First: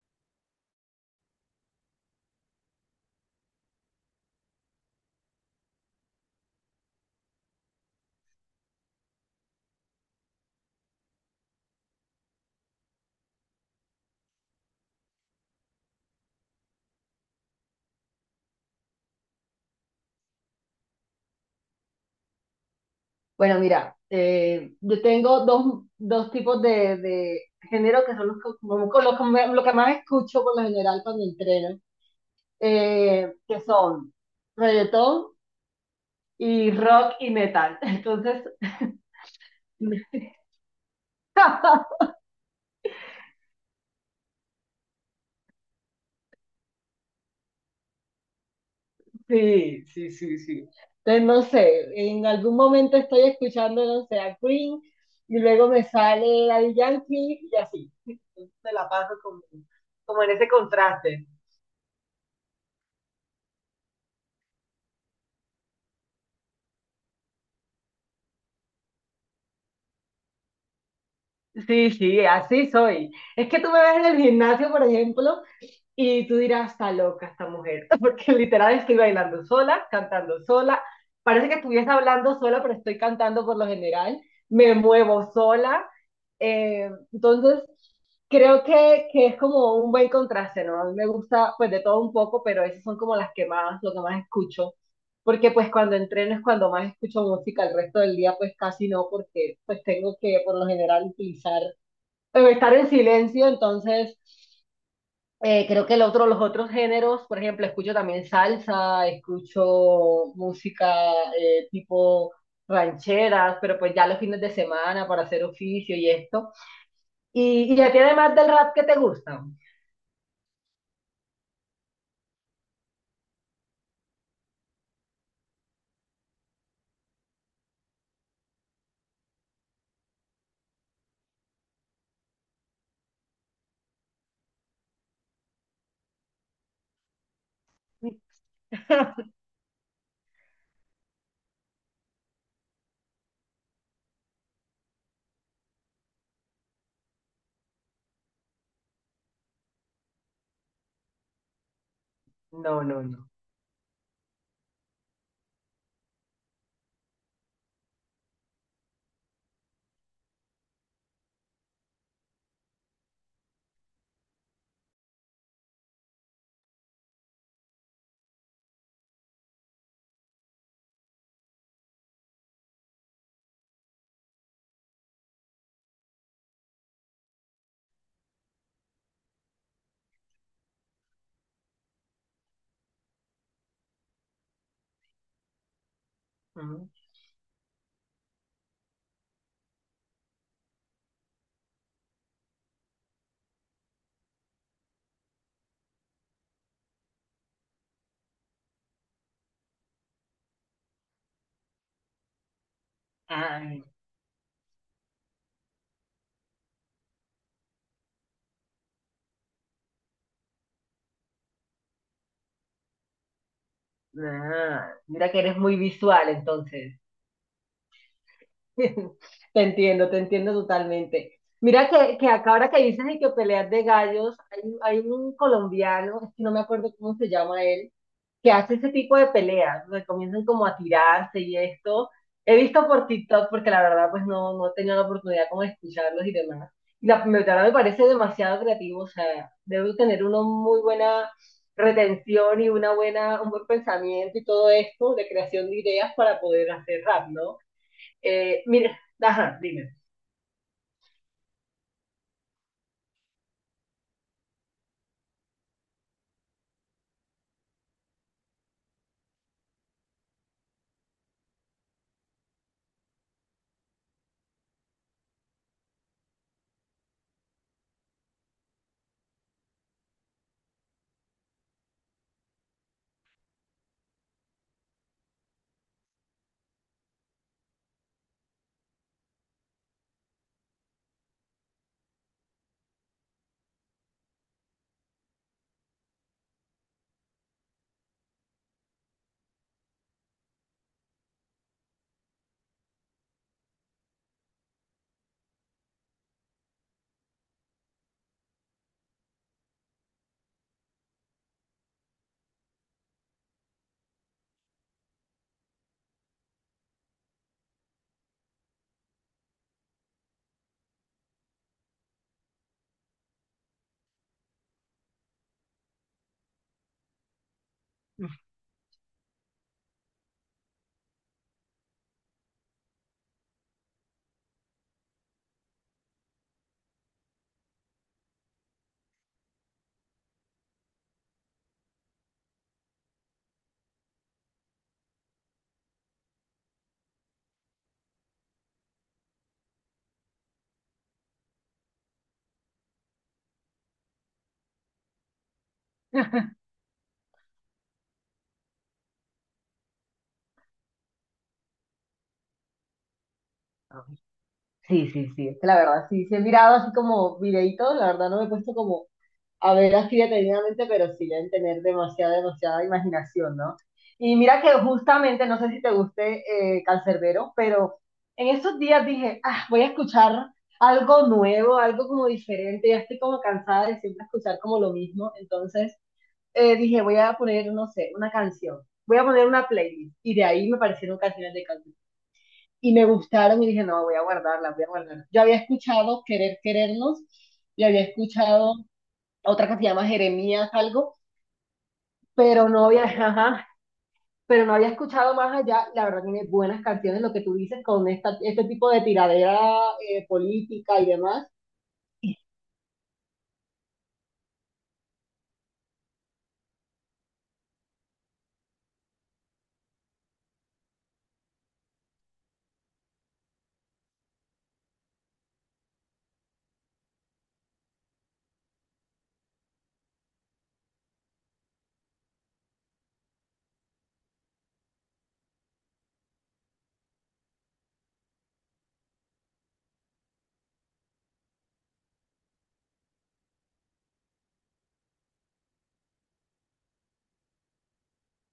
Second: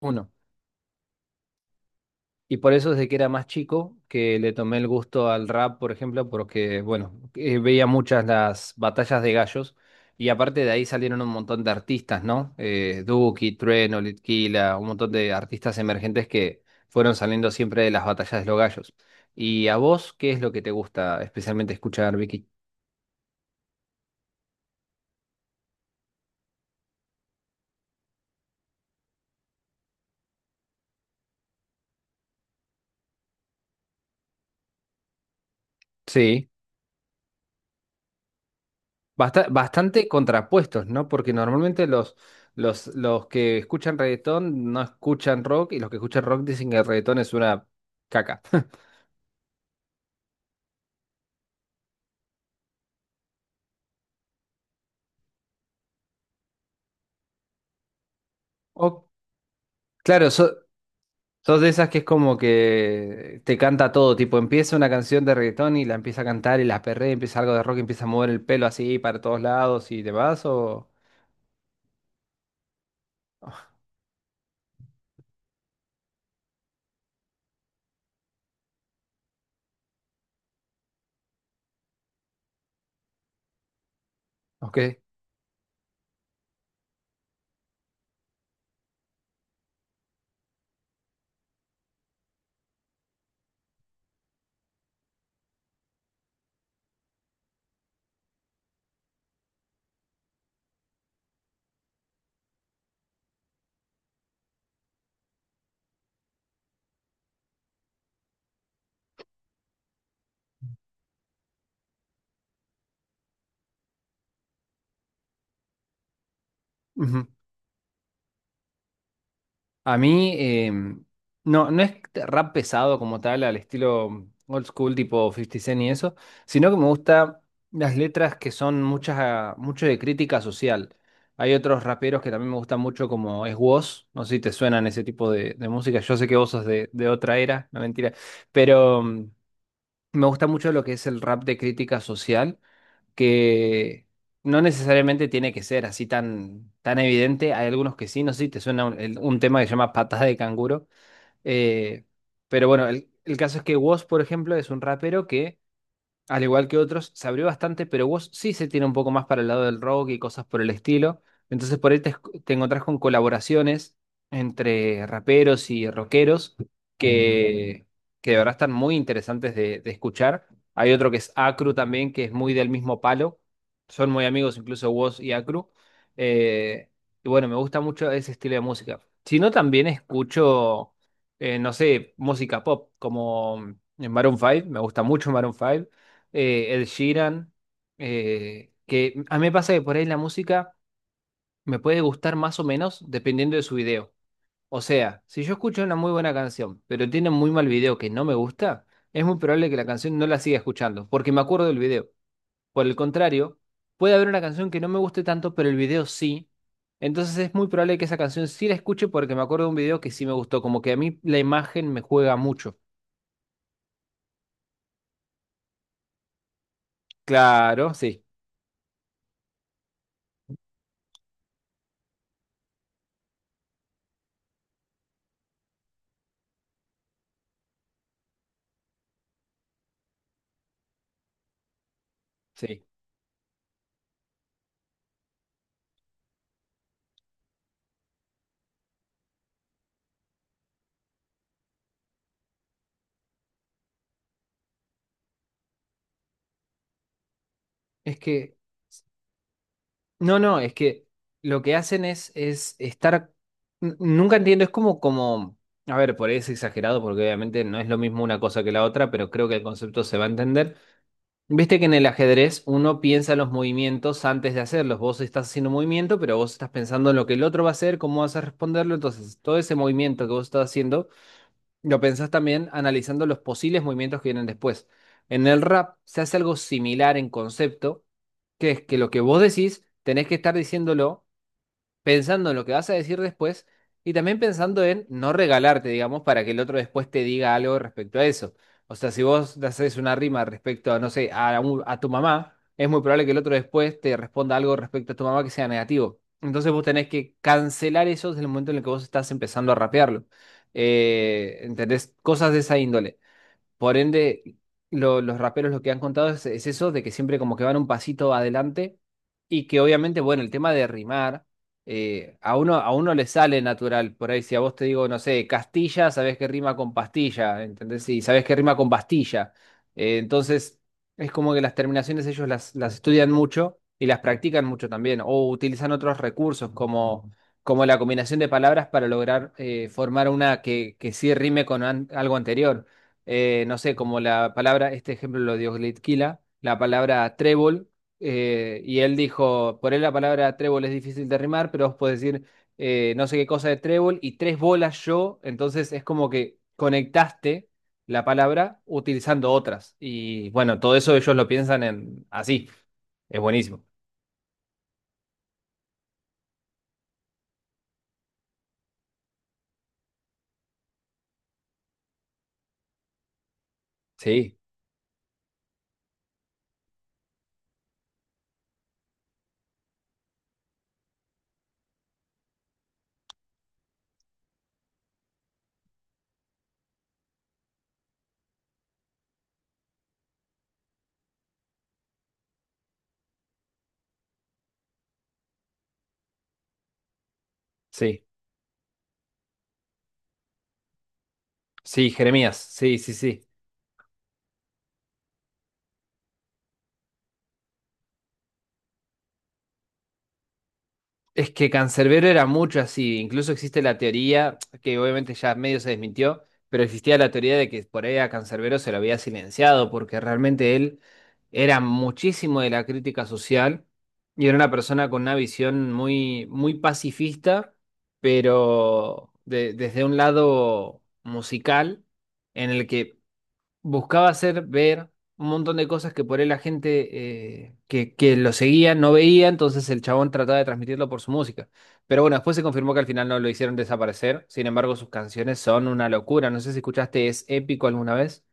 Uno. Y por eso desde que era más chico que le tomé el gusto al rap, por ejemplo, porque, bueno, veía muchas las batallas de gallos y aparte de ahí salieron un montón de artistas, ¿no? Duki, Trueno, Litquila, un montón de artistas emergentes que fueron saliendo siempre de las batallas de los gallos. ¿Y a vos qué es lo que te gusta especialmente escuchar, Vicky? Bueno, mira, yo tengo dos tipos de género que son los que, con los que lo que más escucho por lo general cuando entreno, que son reggaetón y rock y metal. Entonces, Bastante contrapuestos, ¿no? Porque normalmente los que escuchan reggaetón no escuchan rock y los que escuchan rock dicen que el reggaetón es una caca. sí, sí, sí, sí. Entonces, no sé, en algún momento estoy escuchando, no sé, a Queen y luego me sale Daddy Yankee y así. Entonces, me la O, paso como, como en claro, ese contraste. sos de esas que es como que te canta todo, tipo empieza una canción de reggaetón y la empieza a cantar y la perrea, empieza algo de rock, y empieza a mover el pelo así para todos lados y demás, o... Sí, sí, así soy. Es que tú me ves en el gimnasio, por ejemplo, y tú dirás, está loca esta mujer, porque literal estoy bailando sola, cantando sola. Parece que estuviese hablando sola, pero estoy cantando por lo general. ¿O Me qué? muevo sola. Entonces, creo que es como un buen contraste, ¿no? A mí me gusta pues de todo un poco, pero esas son como las que más, lo que más escucho. Porque pues cuando entreno es cuando más escucho música, el resto del día pues casi no, porque pues tengo que por lo general utilizar o estar en silencio, entonces creo que el otro, los otros géneros, por ejemplo, escucho también salsa, escucho música tipo rancheras, pero pues ya los fines de semana para hacer oficio y esto. Y a ti además del rap qué te gusta? A mí, no, no es rap pesado como tal, al estilo old school, tipo Fifty Cent y eso, sino que me gustan las letras que son muchas, ah, mucho de crítica social. Hay otros raperos que también me gustan mucho, como es Woz, no sé si te suenan ese tipo de música. Yo sé que vos sos de otra era, no mentira, pero me gusta mucho lo que es el rap de crítica social que no necesariamente tiene que ser así tan, tan evidente. Hay algunos que sí, no sé si te suena un, un tema que se llama Patas de Canguro. Eh, pero No, bueno, no, no. el caso es que Woz, por ejemplo, es un rapero que al igual que otros, se abrió bastante, pero vos sí se tiene un poco más para el lado del rock y cosas por el estilo. Entonces por ahí te encontrás con colaboraciones entre raperos y rockeros que, que de verdad están muy interesantes de escuchar. Hay otro que es Acru también, que es muy del mismo palo. Son muy amigos incluso Woz y Acru. Eh, y bueno, me gusta mucho ese estilo de música. Si no, también escucho, no sé, música pop, como en Maroon 5, me gusta mucho Maroon 5 Ed Mm. Sheeran, que a mí me pasa que por ahí la música me puede gustar más o menos dependiendo de su video. O sea, si yo escucho una muy buena canción, pero tiene muy mal video que no me gusta, es muy probable que la canción no la siga escuchando, porque me acuerdo del video. Por el contrario, Ay, puede haber una canción que no me guste tanto, pero el video sí. Entonces es muy probable que esa canción sí la escuche porque me acuerdo de un video que sí me gustó, como que a mí la imagen me juega mucho. ah, mira que eres muy visual entonces. Claro, sí, te entiendo totalmente. Mira que acá ahora que dices de que peleas de gallos, hay un colombiano, es que no me acuerdo cómo se llama él, que hace ese tipo de peleas, donde comienzan como a tirarse y esto. He sí. visto por TikTok porque la verdad pues no, no he tenido la oportunidad como de escucharlos y demás. Y la verdad me parece demasiado creativo, o sea, debe tener una muy buena retención y una buena, un buen pensamiento y todo esto de creación de ideas para poder hacer rap, ¿no? Es que Mira, ajá, dime. no, no, es que lo que hacen es estar. Nunca entiendo, es como, como. A ver, por ahí es exagerado, porque obviamente no es lo mismo una cosa que la otra, pero creo que el concepto se va a entender. Viste que en el ajedrez uno piensa los movimientos antes de hacerlos. Vos estás haciendo un movimiento, pero vos estás pensando en lo que el otro va a hacer, cómo vas a responderlo. Entonces, todo ese movimiento que vos estás haciendo lo pensás también analizando los posibles movimientos que vienen después. En el rap se hace algo similar en concepto, que es que lo que vos decís tenés que estar diciéndolo pensando en lo que vas a decir después y también pensando en no regalarte, digamos, para que el otro después te diga algo respecto a eso. O sea, si vos le haces una rima respecto a, no sé, a tu mamá, es muy probable que el otro después te responda algo respecto a tu mamá que sea negativo. Entonces vos tenés que cancelar eso desde el momento en el que vos estás empezando a rapearlo. ¿Entendés? Cosas de esa índole. Por ende, los raperos lo que han contado es eso, de que siempre como que van un pasito adelante y que obviamente, bueno, el tema de rimar, a uno le sale natural. Por ahí, si a vos te digo, no sé, Castilla, sabés que rima con pastilla, ¿entendés? Y sabés que rima con pastilla. Entonces, es como que las terminaciones ellos las estudian mucho y las practican mucho también, o utilizan otros recursos como... Como la combinación de palabras para lograr formar una que sí rime con algo anterior no sé, como la palabra, este ejemplo lo dio Glitquila, la palabra trébol, y él dijo, por él la palabra trébol es difícil de rimar, pero vos podés decir no sé qué cosa de trébol y tres bolas yo, entonces es como que conectaste la palabra utilizando otras. Y bueno, todo eso ellos lo piensan en así, es buenísimo. Sí, sí, sí, es que la verdad, sí, sí he mirado así como videitos, la verdad no me he puesto como a ver así detenidamente, pero sí deben tener demasiada, demasiada imaginación, ¿no? Y Sí, mira que justamente, no sé si te guste Cancerbero, pero en estos días dije, ah, voy a escuchar algo nuevo, algo como diferente, ya estoy como cansada de siempre escuchar como lo mismo, entonces dije, voy a poner, no sé, una canción, voy a poner una playlist, y de ahí me parecieron canciones de y me gustaron y dije, no, voy a guardarlas, voy a guardarlas. Yo había escuchado Querer Querernos y había sí, escuchado otra que se llama Jeremías algo, sí, Jeremías, pero no sí, había, sí, sí. ajá, pero no había escuchado más allá. La verdad tiene buenas canciones, lo que tú dices con esta, este tipo de tiradera política y demás. Es que Cancerbero era mucho así, incluso existe la teoría, que obviamente ya medio se desmintió, pero existía la teoría de que por ahí a Cancerbero se lo había silenciado, porque realmente él era muchísimo de la crítica social y era una persona con una visión muy, muy pacifista, pero desde un lado musical, en el que buscaba hacer ver un montón de cosas que por él la gente que lo seguía no veía, entonces el chabón trataba de transmitirlo por su música. Pero bueno, después se confirmó que al final no lo hicieron desaparecer, sin embargo sus canciones son una locura. No sé si escuchaste Es Épico alguna vez.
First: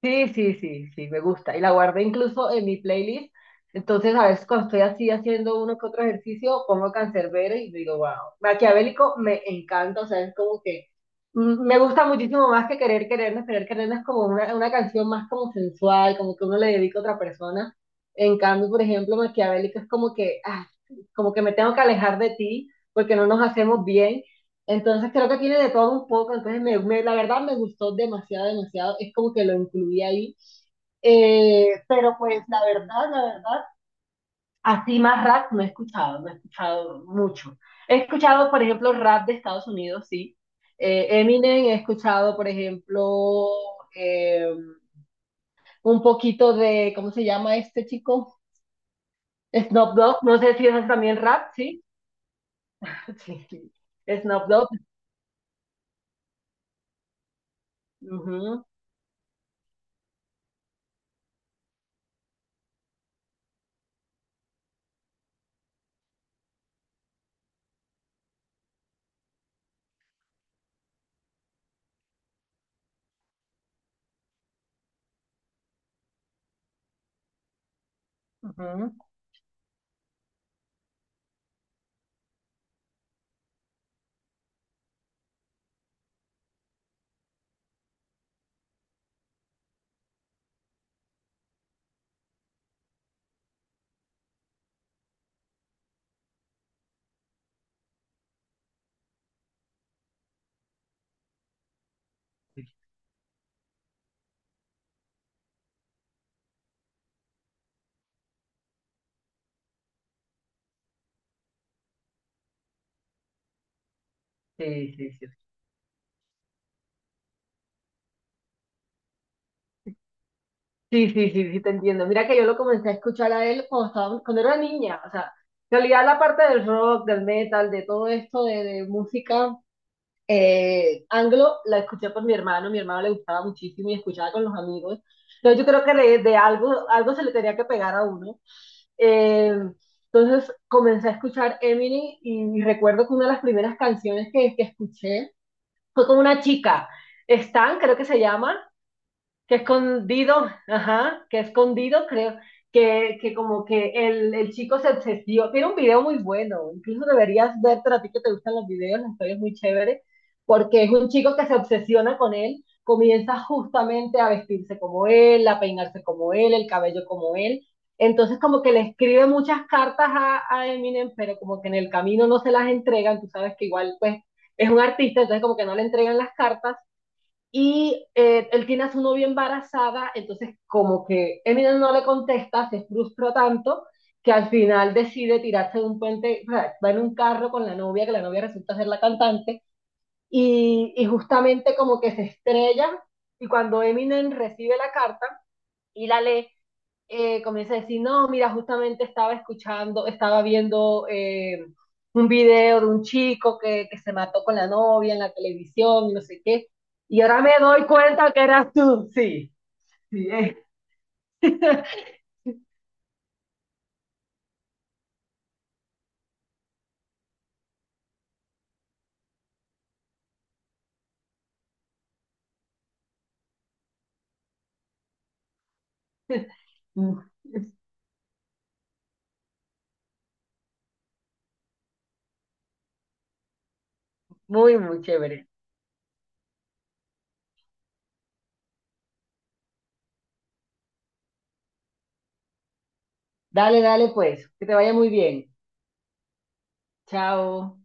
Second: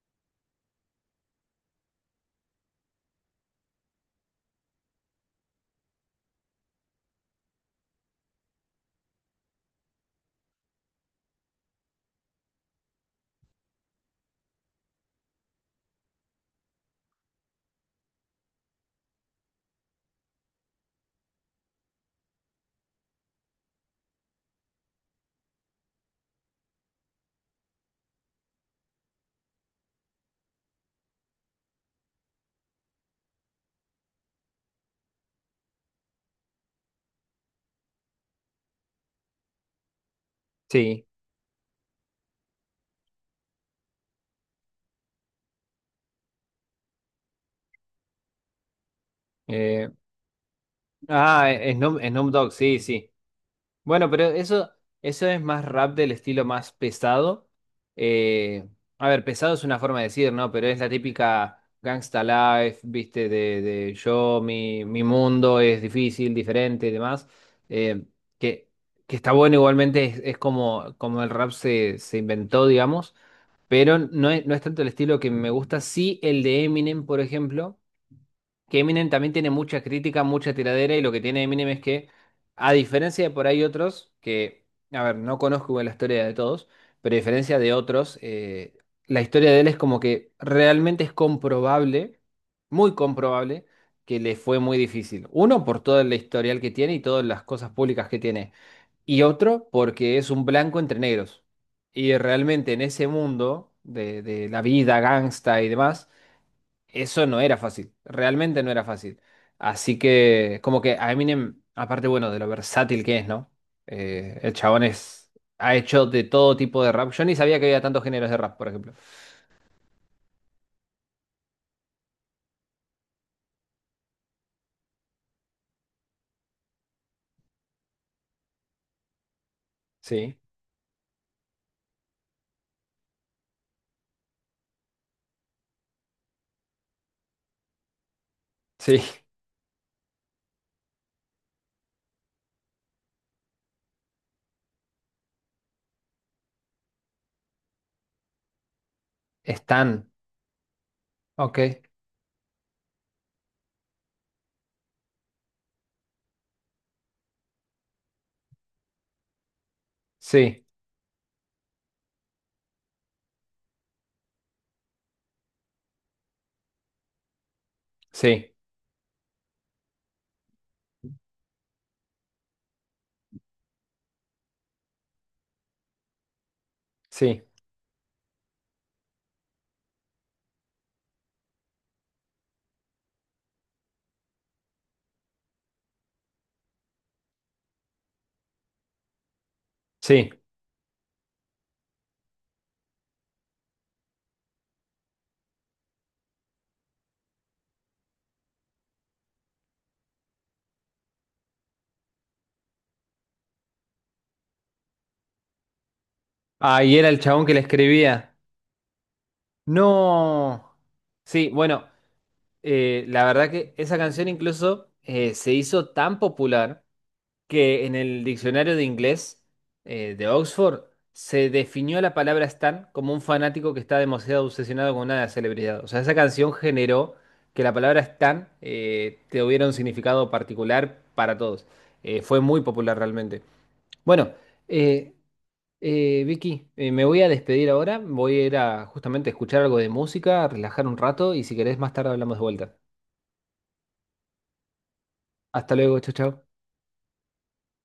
Sí, sí, sí, sí, me gusta. Y la guardé incluso en mi playlist. Entonces, a veces cuando estoy así haciendo uno que otro ejercicio, pongo Canserbero y digo, wow, Maquiavélico me encanta, o sea, es como que mm, me gusta muchísimo más que Querer Querernos. Querer Querernos es como una canción más como sensual, como que uno le dedica a otra persona. En cambio, por ejemplo, Maquiavélico es como que, ah, como que me tengo que alejar de ti porque no nos hacemos bien. Entonces creo que tiene de todo un poco, entonces la verdad me gustó demasiado, demasiado, es como que lo incluí ahí. Pero pues la verdad, así más rap no he escuchado, no he escuchado mucho. He escuchado, por ejemplo, rap de Estados Unidos, sí. Sí. Eminem, he escuchado, por ejemplo, eh, un poquito de, ¿cómo se llama este chico? Eh, Snoop Dogg, no sé si es también ah, rap, sí. Snoop, Snoop Dogg, sí, sí. Sí, sí. Bueno, pero Snoop Dogg. eso es más rap del estilo más pesado. Ujú, Eh, a ver, pesado es una forma de decir, ¿no? Pero es la típica Gangsta Life, viste, de yo, mi mundo es difícil, diferente y demás. Eh, que, que está bueno igualmente, es como, como el rap se, se inventó, digamos. Pero no es, no es tanto el estilo que me gusta. Sí, el de Eminem, por ejemplo que ujú. Eminem también tiene mucha crítica, mucha tiradera y lo que tiene Eminem es que, a diferencia de por ahí otros, que, a ver, no conozco igual la historia de todos, pero a diferencia de otros, la historia de él es como que realmente es comprobable, muy comprobable, que le fue muy difícil. Uno, por todo el historial que tiene y todas las cosas públicas que tiene. Y otro, porque es un blanco entre negros. Y realmente en ese mundo de la vida gangsta y demás, eso no era fácil, realmente no era fácil. Así que, como que a Eminem, aparte, bueno, de lo versátil que es, ¿no? El chabón Sí, sí, sí. es, ha hecho de todo tipo de rap. Yo ni sabía que había tantos géneros de rap, por ejemplo. Sí, sí, sí, sí, te entiendo. Mira que yo lo comencé a escuchar a él cuando estaba, cuando era niña. O sea, en realidad la parte del rock, del metal, de todo esto de música Sí, anglo, la escuché por mi hermano. Mi hermano le gustaba muchísimo y escuchaba con los amigos. Entonces yo creo que de algo, algo se le tenía que pegar a uno. sí, Eh, entonces comencé a escuchar Eminem y, recuerdo que una de las primeras canciones que escuché fue con una chica, Stan, creo que se llama que están, escondido, ajá, que ok, escondido, creo, que como que el chico se obsesionó. Tiene un video muy bueno, incluso deberías ver, a ti que te gustan los videos, la historia es muy chévere, sí, porque es un chico que se obsesiona con él, comienza justamente a vestirse como él, a peinarse como él, el cabello como él. Entonces sí, como que le escribe muchas cartas a Eminem, pero como que en el camino no se las entregan, tú sabes que igual pues es un artista, entonces como que no le entregan las cartas sí, y él tiene a su novia embarazada, entonces como que Eminem no le contesta, se frustra tanto que al final decide tirarse de un puente, o sea, va en un carro con la novia, que la novia resulta ser la cantante, sí. Y justamente como que se estrella, y cuando Eminem recibe la carta y la lee, comienza a decir, no, mira, justamente estaba escuchando, estaba viendo un video de un chico que se mató con la novia en la televisión, y no sé qué, Ah, y era el y ahora chabón me que le doy cuenta escribía. que eras tú, sí, sí, eh. No. Sí, bueno, la verdad que esa canción incluso se hizo tan popular. Que en el diccionario de inglés de Oxford se definió la palabra stan como un fanático que está demasiado obsesionado con una celebridad. O sea, esa canción generó que la palabra stan tuviera un significado particular para todos. Fue muy popular realmente. Bueno, Muy, muy eh, chévere. Vicky, me voy a despedir ahora. Voy a ir a justamente escuchar algo de música, relajar un rato y si querés más tarde hablamos de vuelta. Dale, dale, pues, que te vaya muy bien. Hasta luego, chao, chao. Chao.